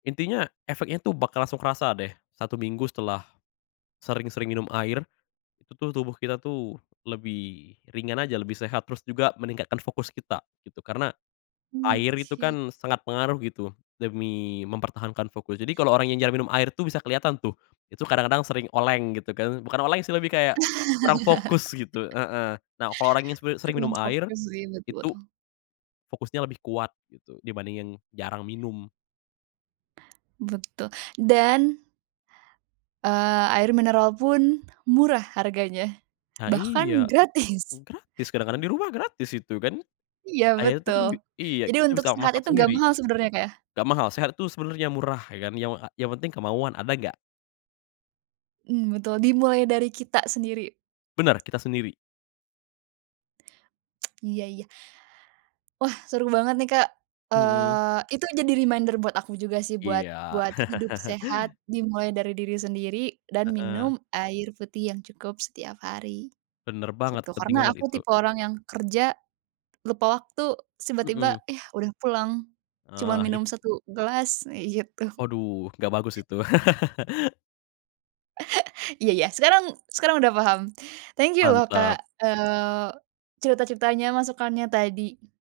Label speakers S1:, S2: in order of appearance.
S1: Intinya efeknya tuh bakal langsung kerasa deh, 1 minggu setelah, sering-sering minum air. Itu tubuh kita tuh lebih ringan aja, lebih sehat, terus juga meningkatkan fokus kita gitu, karena,
S2: Mmm,
S1: air itu
S2: sik.
S1: kan sangat pengaruh gitu demi mempertahankan fokus, jadi kalo orang yang jarang minum air tuh bisa keliatan tuh. Itu kadang kadang sering oleng gitu kan, bukan oleng sih lebih kayak, kurang fokus gitu, heeh, nah kalo orang yang sebe sering minum
S2: Kurang
S1: air,
S2: fokus sih. Betul
S1: itu,
S2: betul.
S1: fokusnya lebih kuat gitu, dibandingin jarang minum.
S2: Betul dan eee, air mineral pun murah harganya.
S1: Nah
S2: Bahkan
S1: iya,
S2: gratis.
S1: gratis kadang-kadang di rumah gratis itu kan.
S2: Iya
S1: Air tuh kan
S2: betul.
S1: bi iya
S2: Jadi
S1: kita
S2: untuk
S1: bisa
S2: sehat
S1: masak
S2: itu gak
S1: sendiri.
S2: mahal sebenernya Kak ya?
S1: Gak mahal, sehat tuh sebenernya murah ya kan, yang a yang penting kemauan, ada gak?
S2: Mmm, betul dimulai dari kita sendiri.
S1: Bener, kita sendiri.
S2: Iya iya. Wah seru banget nih Kak,
S1: Mmm.
S2: eee, itu jadi reminder buat aku juga sih, buat
S1: Iya.
S2: buat hidup sehat dimulai dari diri sendiri, dan
S1: Heeh.
S2: minum air putih yang cukup setiap hari,
S1: Bener banget,
S2: gitu,
S1: penting
S2: karena
S1: banget
S2: aku
S1: itu.
S2: tipe orang yang kerja, lupa waktu terus tiba-tiba,
S1: Mmm.
S2: yah udah pulang. Cuman
S1: Eh it
S2: minum 1 gelas, eee, gitu.
S1: Aduh gak bagus itu.
S2: Iya ya, sekarang sekarang udah paham. Thank you loh Kak,
S1: Mantap.
S2: eee, cerita-ceritanya, masukannya tadi.